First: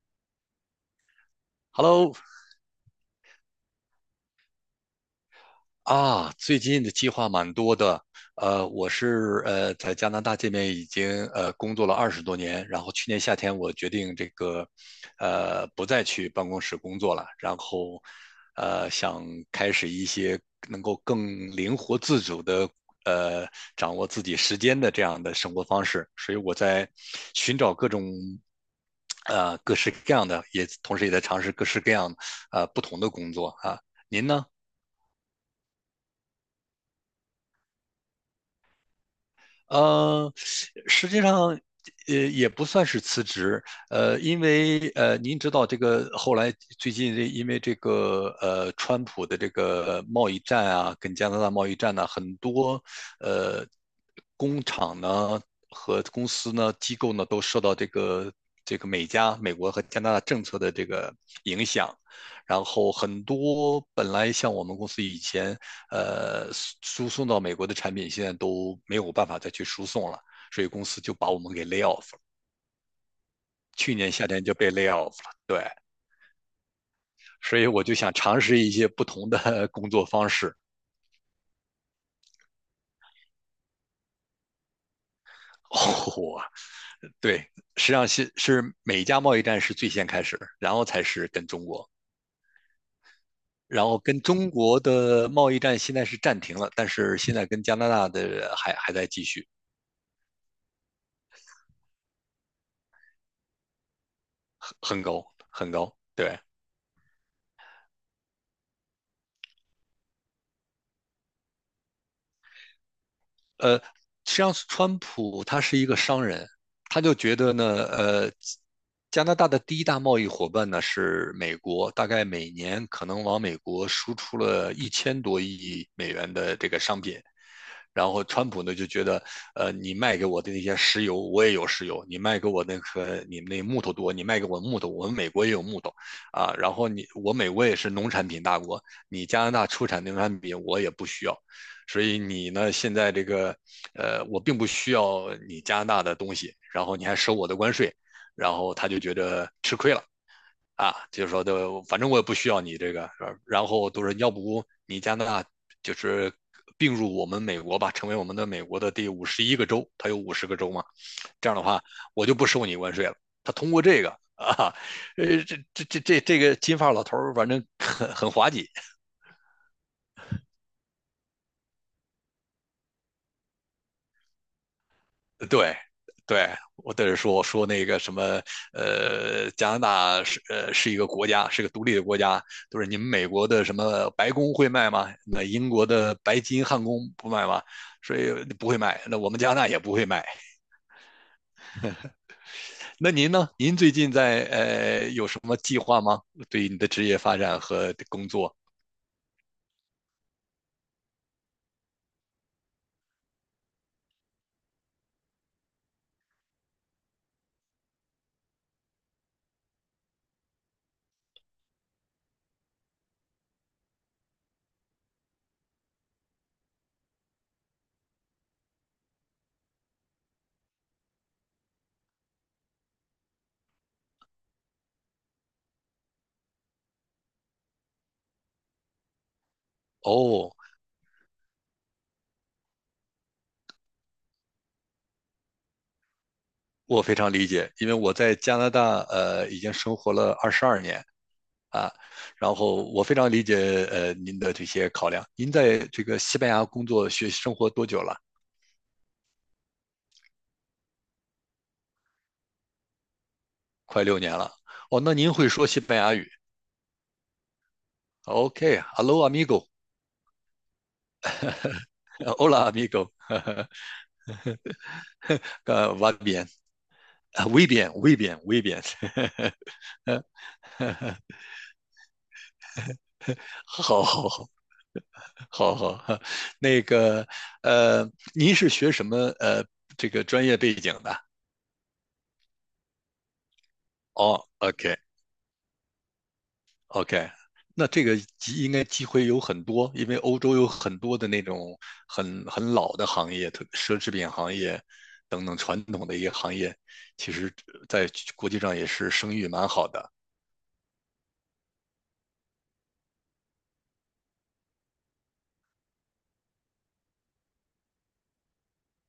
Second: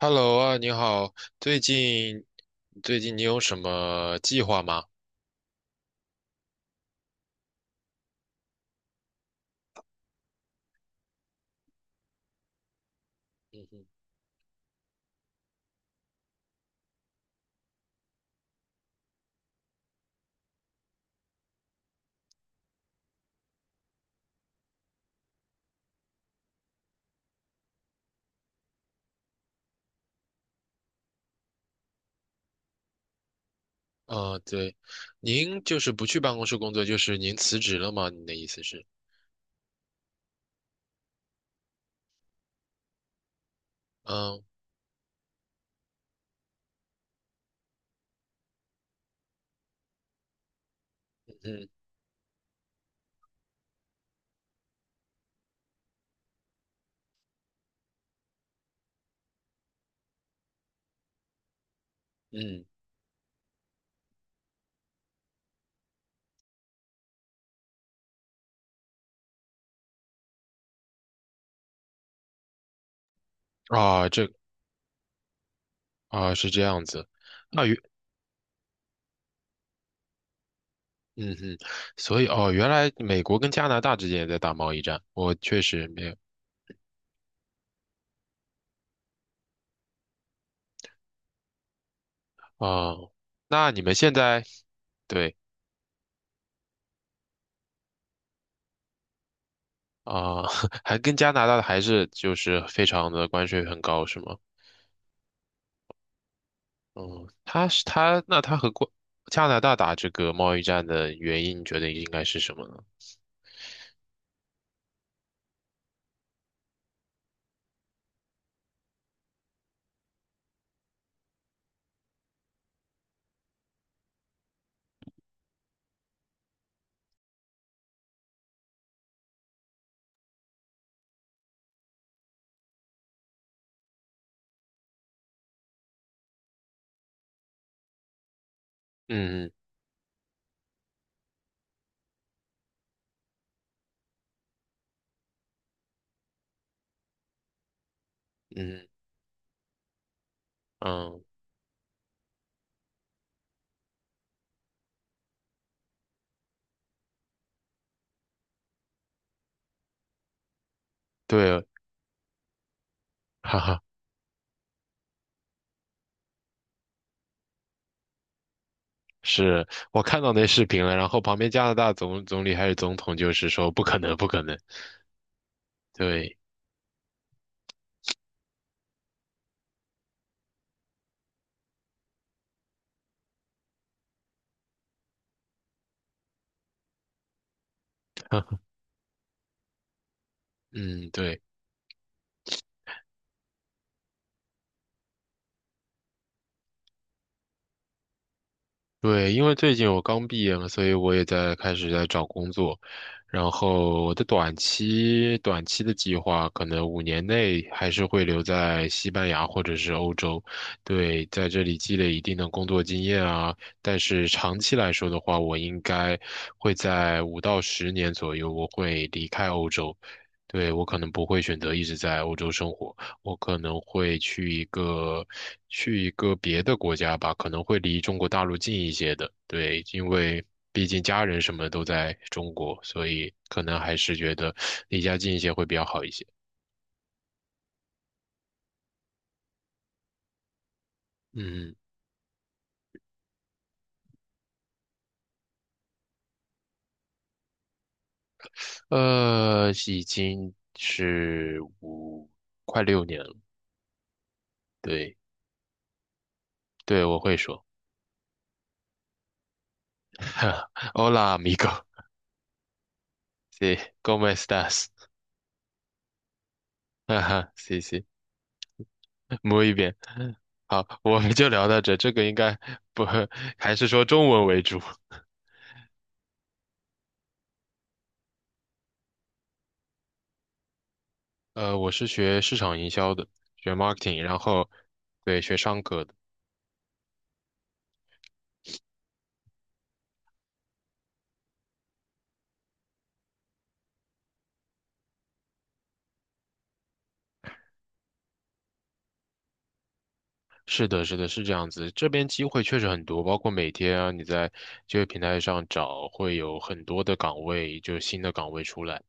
Hello 啊，你好。最 Hello 近最近你有什么计划吗？啊，最近的计划蛮多的。我是在加拿大这边已经工作了20多年，然后去年夏天嗯我哼。决定这个不再去办公室工作了，然后想开始一些能够更灵活自主的呃掌握自己时间的这样的生活方式，所以我在寻找各种各式各样的，也同时也在尝试各式各样不同的工作啊。您啊，呢？对，您就是不去办公室工作，就是您辞职了吗？你的意思是？呃，实际上，也不算是辞职，因嗯为您知道这个后来最近这因为这个川普的这个贸易战啊，跟加拿大贸嗯易战呢、很多呃工厂呢和公司呢、机构呢都受到这个美国和加拿大政策的这个影响，然嗯。后很多本来像我们公司以前呃输送到美国的产品，现在都没有办法再去输送了，所以公司就把我们给 lay off 了。去啊，年夏天就被 lay off 了，对，啊是这样子。所啊以原我就想尝试一些不同的 工作方式。嗯哼。所以哦，原来美国跟加拿大之间也在打贸易战，我确实没有。哦，对，实际上是美加贸易战是最先开始，然后才是跟中国。啊。那你然们后现跟在。中国的对。贸易战现在是暂停了，但是现在跟加拿大的还在继续，啊，还跟加拿大的还是就是非常的关税很高是吗？很很高很高，对。哦，他是他，那他和过加拿大打这个贸易战的原因，你觉得应该是什么呢？呃，实际上川普他是一个商人，他就觉得呢，加拿大的第一大贸易伙伴呢是美国，大概每年可能往美国输出了1000多亿美元的这个商品，然后川普呢就觉得，你卖给我的那些石油，我也有石油；你卖给我那个你们那木头多，你卖给我木头，我们美国也有木头啊。然后你我美国也是农产品大国，你加嗯拿大出产农产品我也不需要，所以你呢现在这个，我并不需要你加拿大的东西，然后你还收我的关税，然后嗯他就觉得吃亏了。啊，嗯。就是说的，反正我也不需要你这个，是吧然后都是要不你加拿大就是并入我们美国吧，成为我们的美国的第51个州，它有50个州嘛，这样的对。话我就不收你关税了。他哈通哈。过这个啊，这个金发老头儿反正很很滑稽是，我看到那视频了，然后旁边加拿大总理还是总统就是说不可能，不可能。对，对，对，我在这说，我说那个什么，加拿大是一个国家，是个独立的国家，就是你们美国的什么白宫会卖吗？那英国的白金汉宫不卖吗？所以不 会卖，那我们加拿大也不会卖。嗯对。那您呢？您最近在有什么计划吗？对于你的职业发展和工作？对，因为最近我刚毕业嘛，所以我也在开始在找工作。然后我的短期的计划，可能5年内还是会留在西班牙或者是欧洲。对，在这里积累一定的工作经验啊。但是长期来说的话，我应该会在5到10年左右，我会离开欧洲。对，我可能不会选择一直在欧洲生活。我可能会去一个别的国家吧，可能会离中国大陆近一些的。对，因为哦，毕竟家人什么都在中国，所以可能还是觉得离家近一些会比较好一些。我非常理解，因为我在加拿大已经生活了22年，嗯。啊，然后我非常理解您的这些考量。您在这个西班牙工作学习、生活多久了？已经是快6年了。快6年了。哦，那对。您会说西班牙语对，我会说 ？OK，Hello、，Hola amigo，Hola amigo，amigo，sí，cómo estás？va bien，哈啊哈，，muy 谢谢。bien，muy b i e n m u bien，摸一遍。好，我们就聊到这，这个应该不，还好是说中文好为主。好好好，那个呃，您是学什么这个专业背景的？我是学市场营销的，学 marketing，然哦后，OK，对，学商科的。OK，那这个应该机会有很多，因为欧洲有很多的那种很很老的行业，特奢侈品行业等等传统的一个行业，其实在国际上也是声誉蛮好的是的，是的，是这样子。这边机会确实很多，包括每天啊，你在就业平台上找，会有很多的岗位，就新的岗位出来。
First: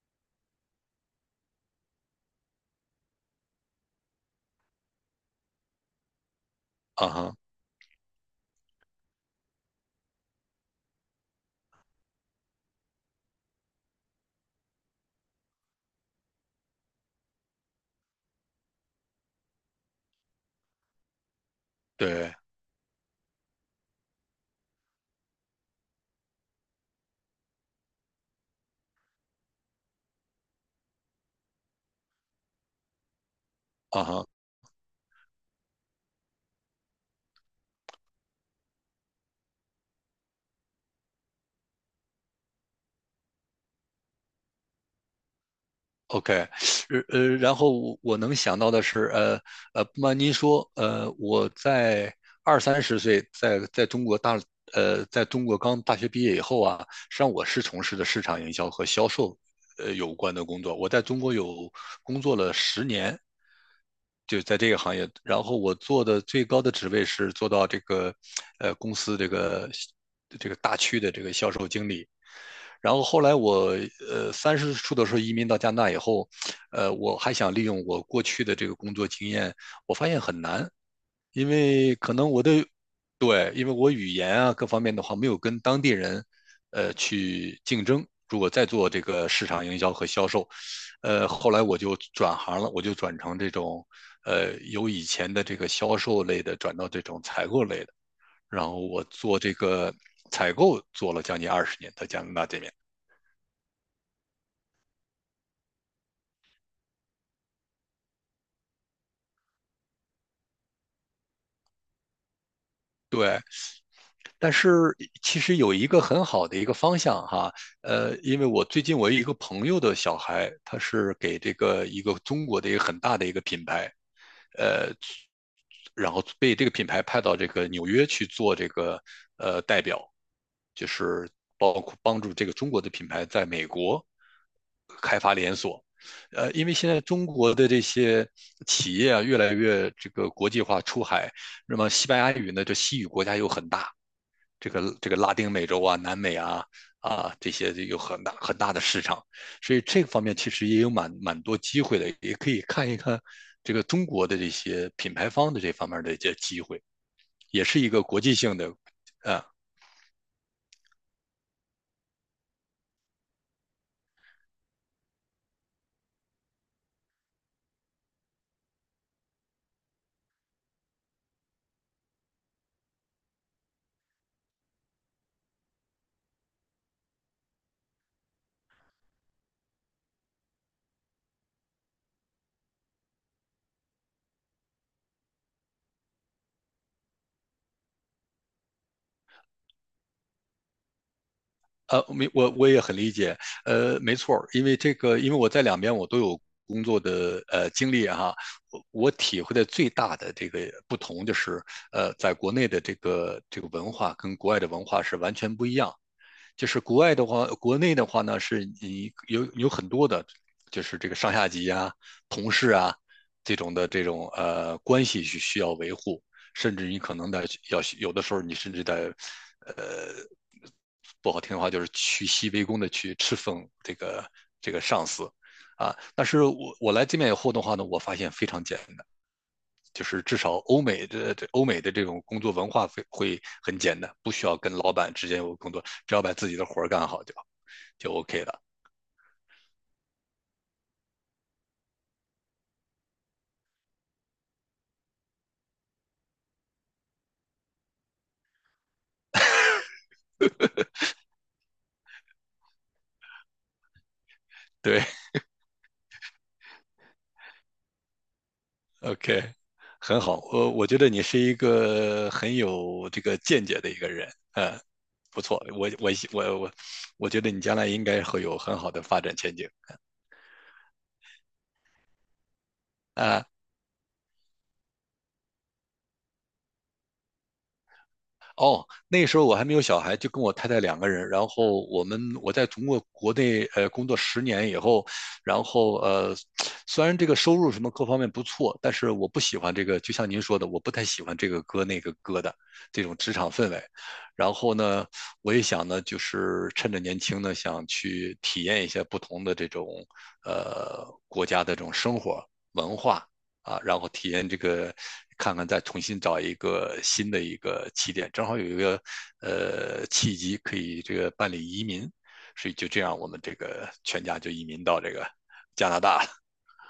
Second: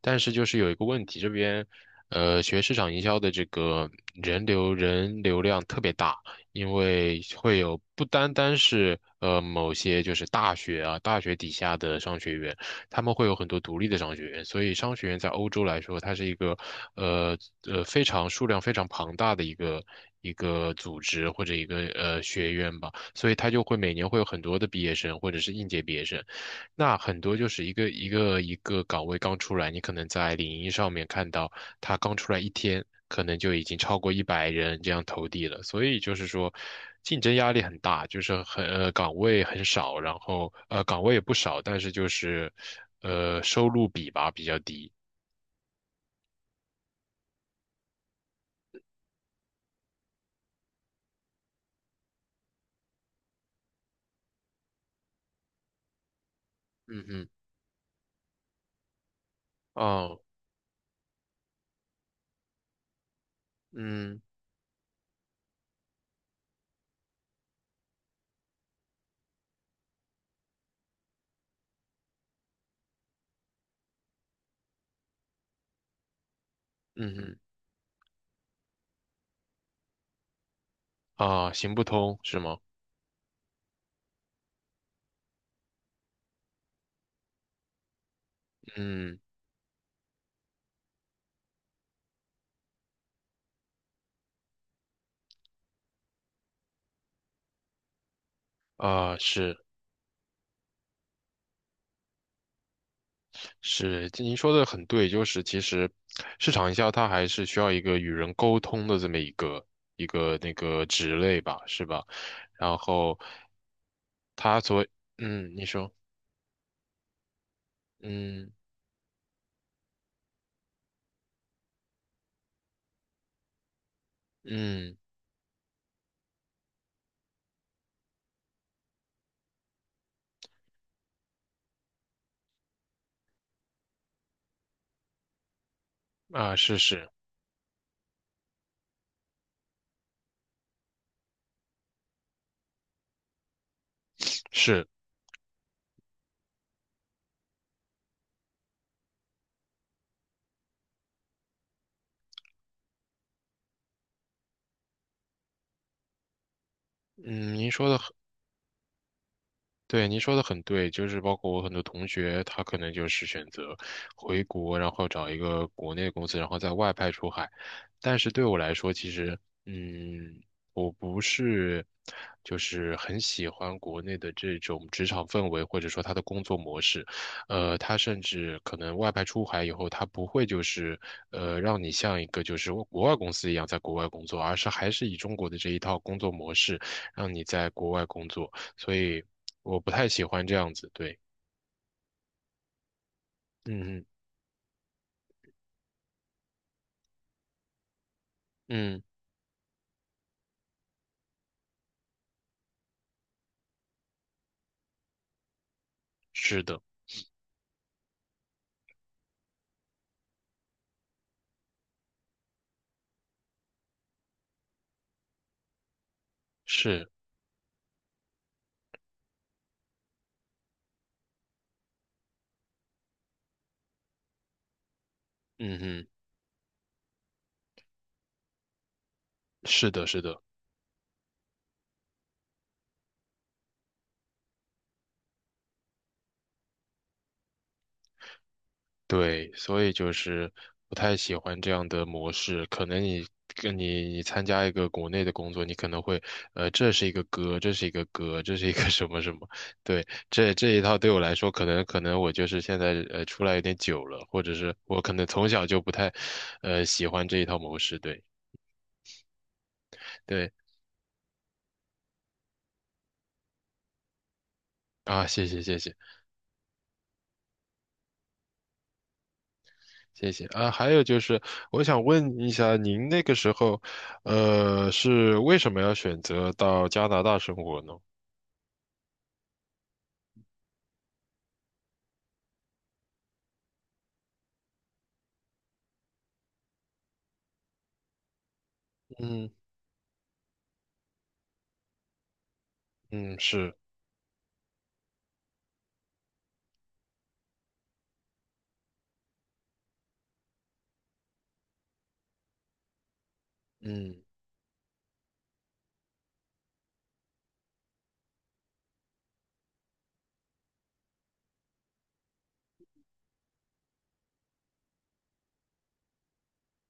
但是就是有一个问题，这边学市场营销的这个人流量特别大。因啊为哈，会有不单单是某些就是大学底下的商学院，他们会有很多独立的商学院，所以商学院在欧洲来说，它是一个呃非常，数量非常庞大的一个。一个组织或者一个对学院吧，所以它就会每年会有很多的毕业生或者是应届毕业生。那很多就是一个一个岗位刚出来，你可能在领英上面看到他刚出来一天，可能就已经超啊过一哈。百人这样投递了。所以就是说，竞争压力很大，就是很岗位很少，然后岗位也不少，但是就是收入比吧比较低。OK，然后我能想到的是，不瞒您说，我在二三十岁在中国刚大学毕业以后啊，嗯实际嗯。上我是从事的市场营销和销售，有哦。关的工作。我在中国有工作了十年，嗯就在这个行业。然后我做的最高的职位是做到这个，公司这个大区的这个销售经理。然后后来我30出头的时候移民到加拿大以后，嗯我还哼。想利用我过去的这个工作经验，我发现很难，因啊，行不为可通能是我吗？的对，因为我语言啊各方面的话没有跟当地人去竞争。如果再做这嗯，个市场营销和销售，后来我就转行了，我就转成这种由以前的这个销售类的转到这种采购类的，然后我啊做这是。个采购做了将近20年，在加拿大这边。是，您说的很对，就是其实市场营销它还是需要一个与人沟通的这么一个那个职类吧，是吧？然后对，但它所。是其嗯，实你有一说。个很好的一个方向哈，因为嗯我最近我有一个朋友的小孩，他是给这个一个中国的一个很大的一个品牌，呃，嗯。然后被这个品牌派到这个纽约去做这个代表，就是包括帮助这个中国的品牌在美国开发连锁。啊，因为是现在是中国的这些企业啊，越来越这个国际化出海，那么西班牙语呢，这西语国家又很大，这是。个这个拉丁美洲啊、南美啊这些有很大很大的市场，所以这个方面其实也有蛮蛮多机会的，也可以看一看这个中国的这些品牌方的这方面的一些机会，嗯。也您是说一的个国际性的，呃对，您说的很对，就是包括我很多同学，他可能就是选择回国，然后找一个国内的公司，然后在外派出海。但是对我来说，其实。嗯，我不是就是很喜欢国内的这种职场氛围，或者说他的工作模式。他甚至可能外派出海以后，他不会就是让你像一个就是国外公司一样在国外工作，而是还是以中国的这一套工作模式让你在国外工作。所以我不太喜欢这样子。对。没我也很理解，嗯嗯没错，因为我在两边我都有。工作的经历啊哈、啊我嗯。我体会的最大的这个不同就是，在国内的这个文化跟国外的文化是完全不一样。是就是的。国外的话，国内的话呢，是你有很多的，就是这个上下级啊、同事啊这种关系需要维护，甚至你是。可能的要有的时候你甚至在呃不好听的话就是屈膝为恭的去侍奉这个上司嗯啊。哼。但是我来这边以后的话呢，我发现非常简单。是就的，是是至的。少欧美的这种工作文化会很简单，不需要跟老板之间有工作，只要把自己的活儿干好就 OK 了。对，所以就是不太喜欢这样的模式。可能你跟你参加一个国内的工作，你可能会，呃，这是一个歌，这是一个歌，这是一个 什么什么。对，这一套对我来说，可能我就是现在出来有点久了，或者是我对可能从小就不太，喜欢这一套模式。对。，OK，很好。对，我觉得你是一个很有这个见解的一个人，嗯，啊，不谢谢错。谢我谢。我我我我觉得你将来应该会有很好的发展前景谢谢啊，还有就是，我想问一下，您那个啊。时候，是为什么要选择到加拿大生活呢？哦，那时候我还没有小孩，就跟我太太两个人。然后我在中国国内工作十年以后，然后虽然这个收入什么各方面不错，但是我不嗯喜欢这个，就像您说的，我不太喜欢这个哥那个哥的这种职嗯。场氛是。围。然后呢，我也想呢，就是趁着年轻呢，想去体验一下不同的这种国家的这种生活文化。啊，然后嗯。体验这个，看看再重新找一个新的一个起点，正好有一个契机可以这个办理移民，所以就这样我们这个全家就移民到这个加拿大了，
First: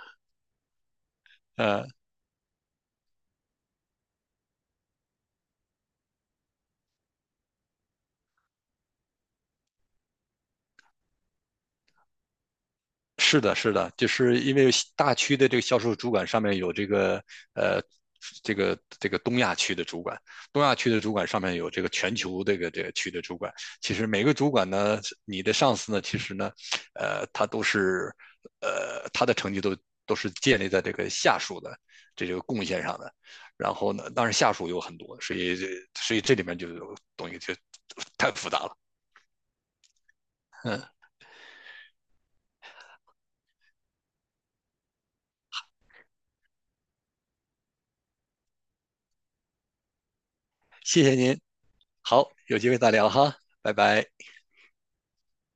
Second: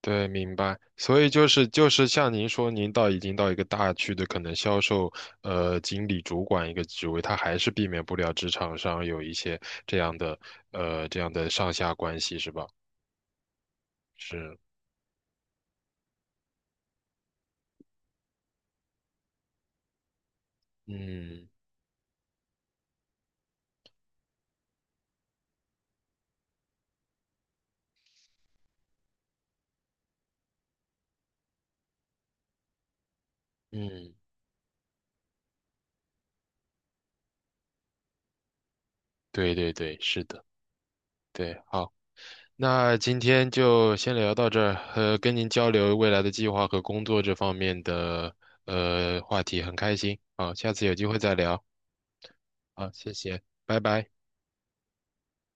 对，明白。所以就 是呃。像您说，您已经到一个大区的可能销售经理主管一个职位，他还是避免不了职场上有一些这样的这样的上下关系，是吧？是的，是的，就是因是。为大区的这个销售主管上面有这个呃，这个东亚区的主管，东亚区的主管上嗯面有这个全球这个区的主管。其实每个主管呢，你的上司呢，其实呢，他都是他的成绩都是建立在这个下属的这个贡献上的。然后呢，嗯。当然下属有很多，所以这里面就有东西就太复杂了。对对对，是的。嗯，对，好。那今天就先聊到这儿，跟您交流未来的计划和工作这方面的话题，很开心。好，下次有谢机谢会再您，聊。好，有机会好，再聊谢哈，谢，拜拜拜。拜。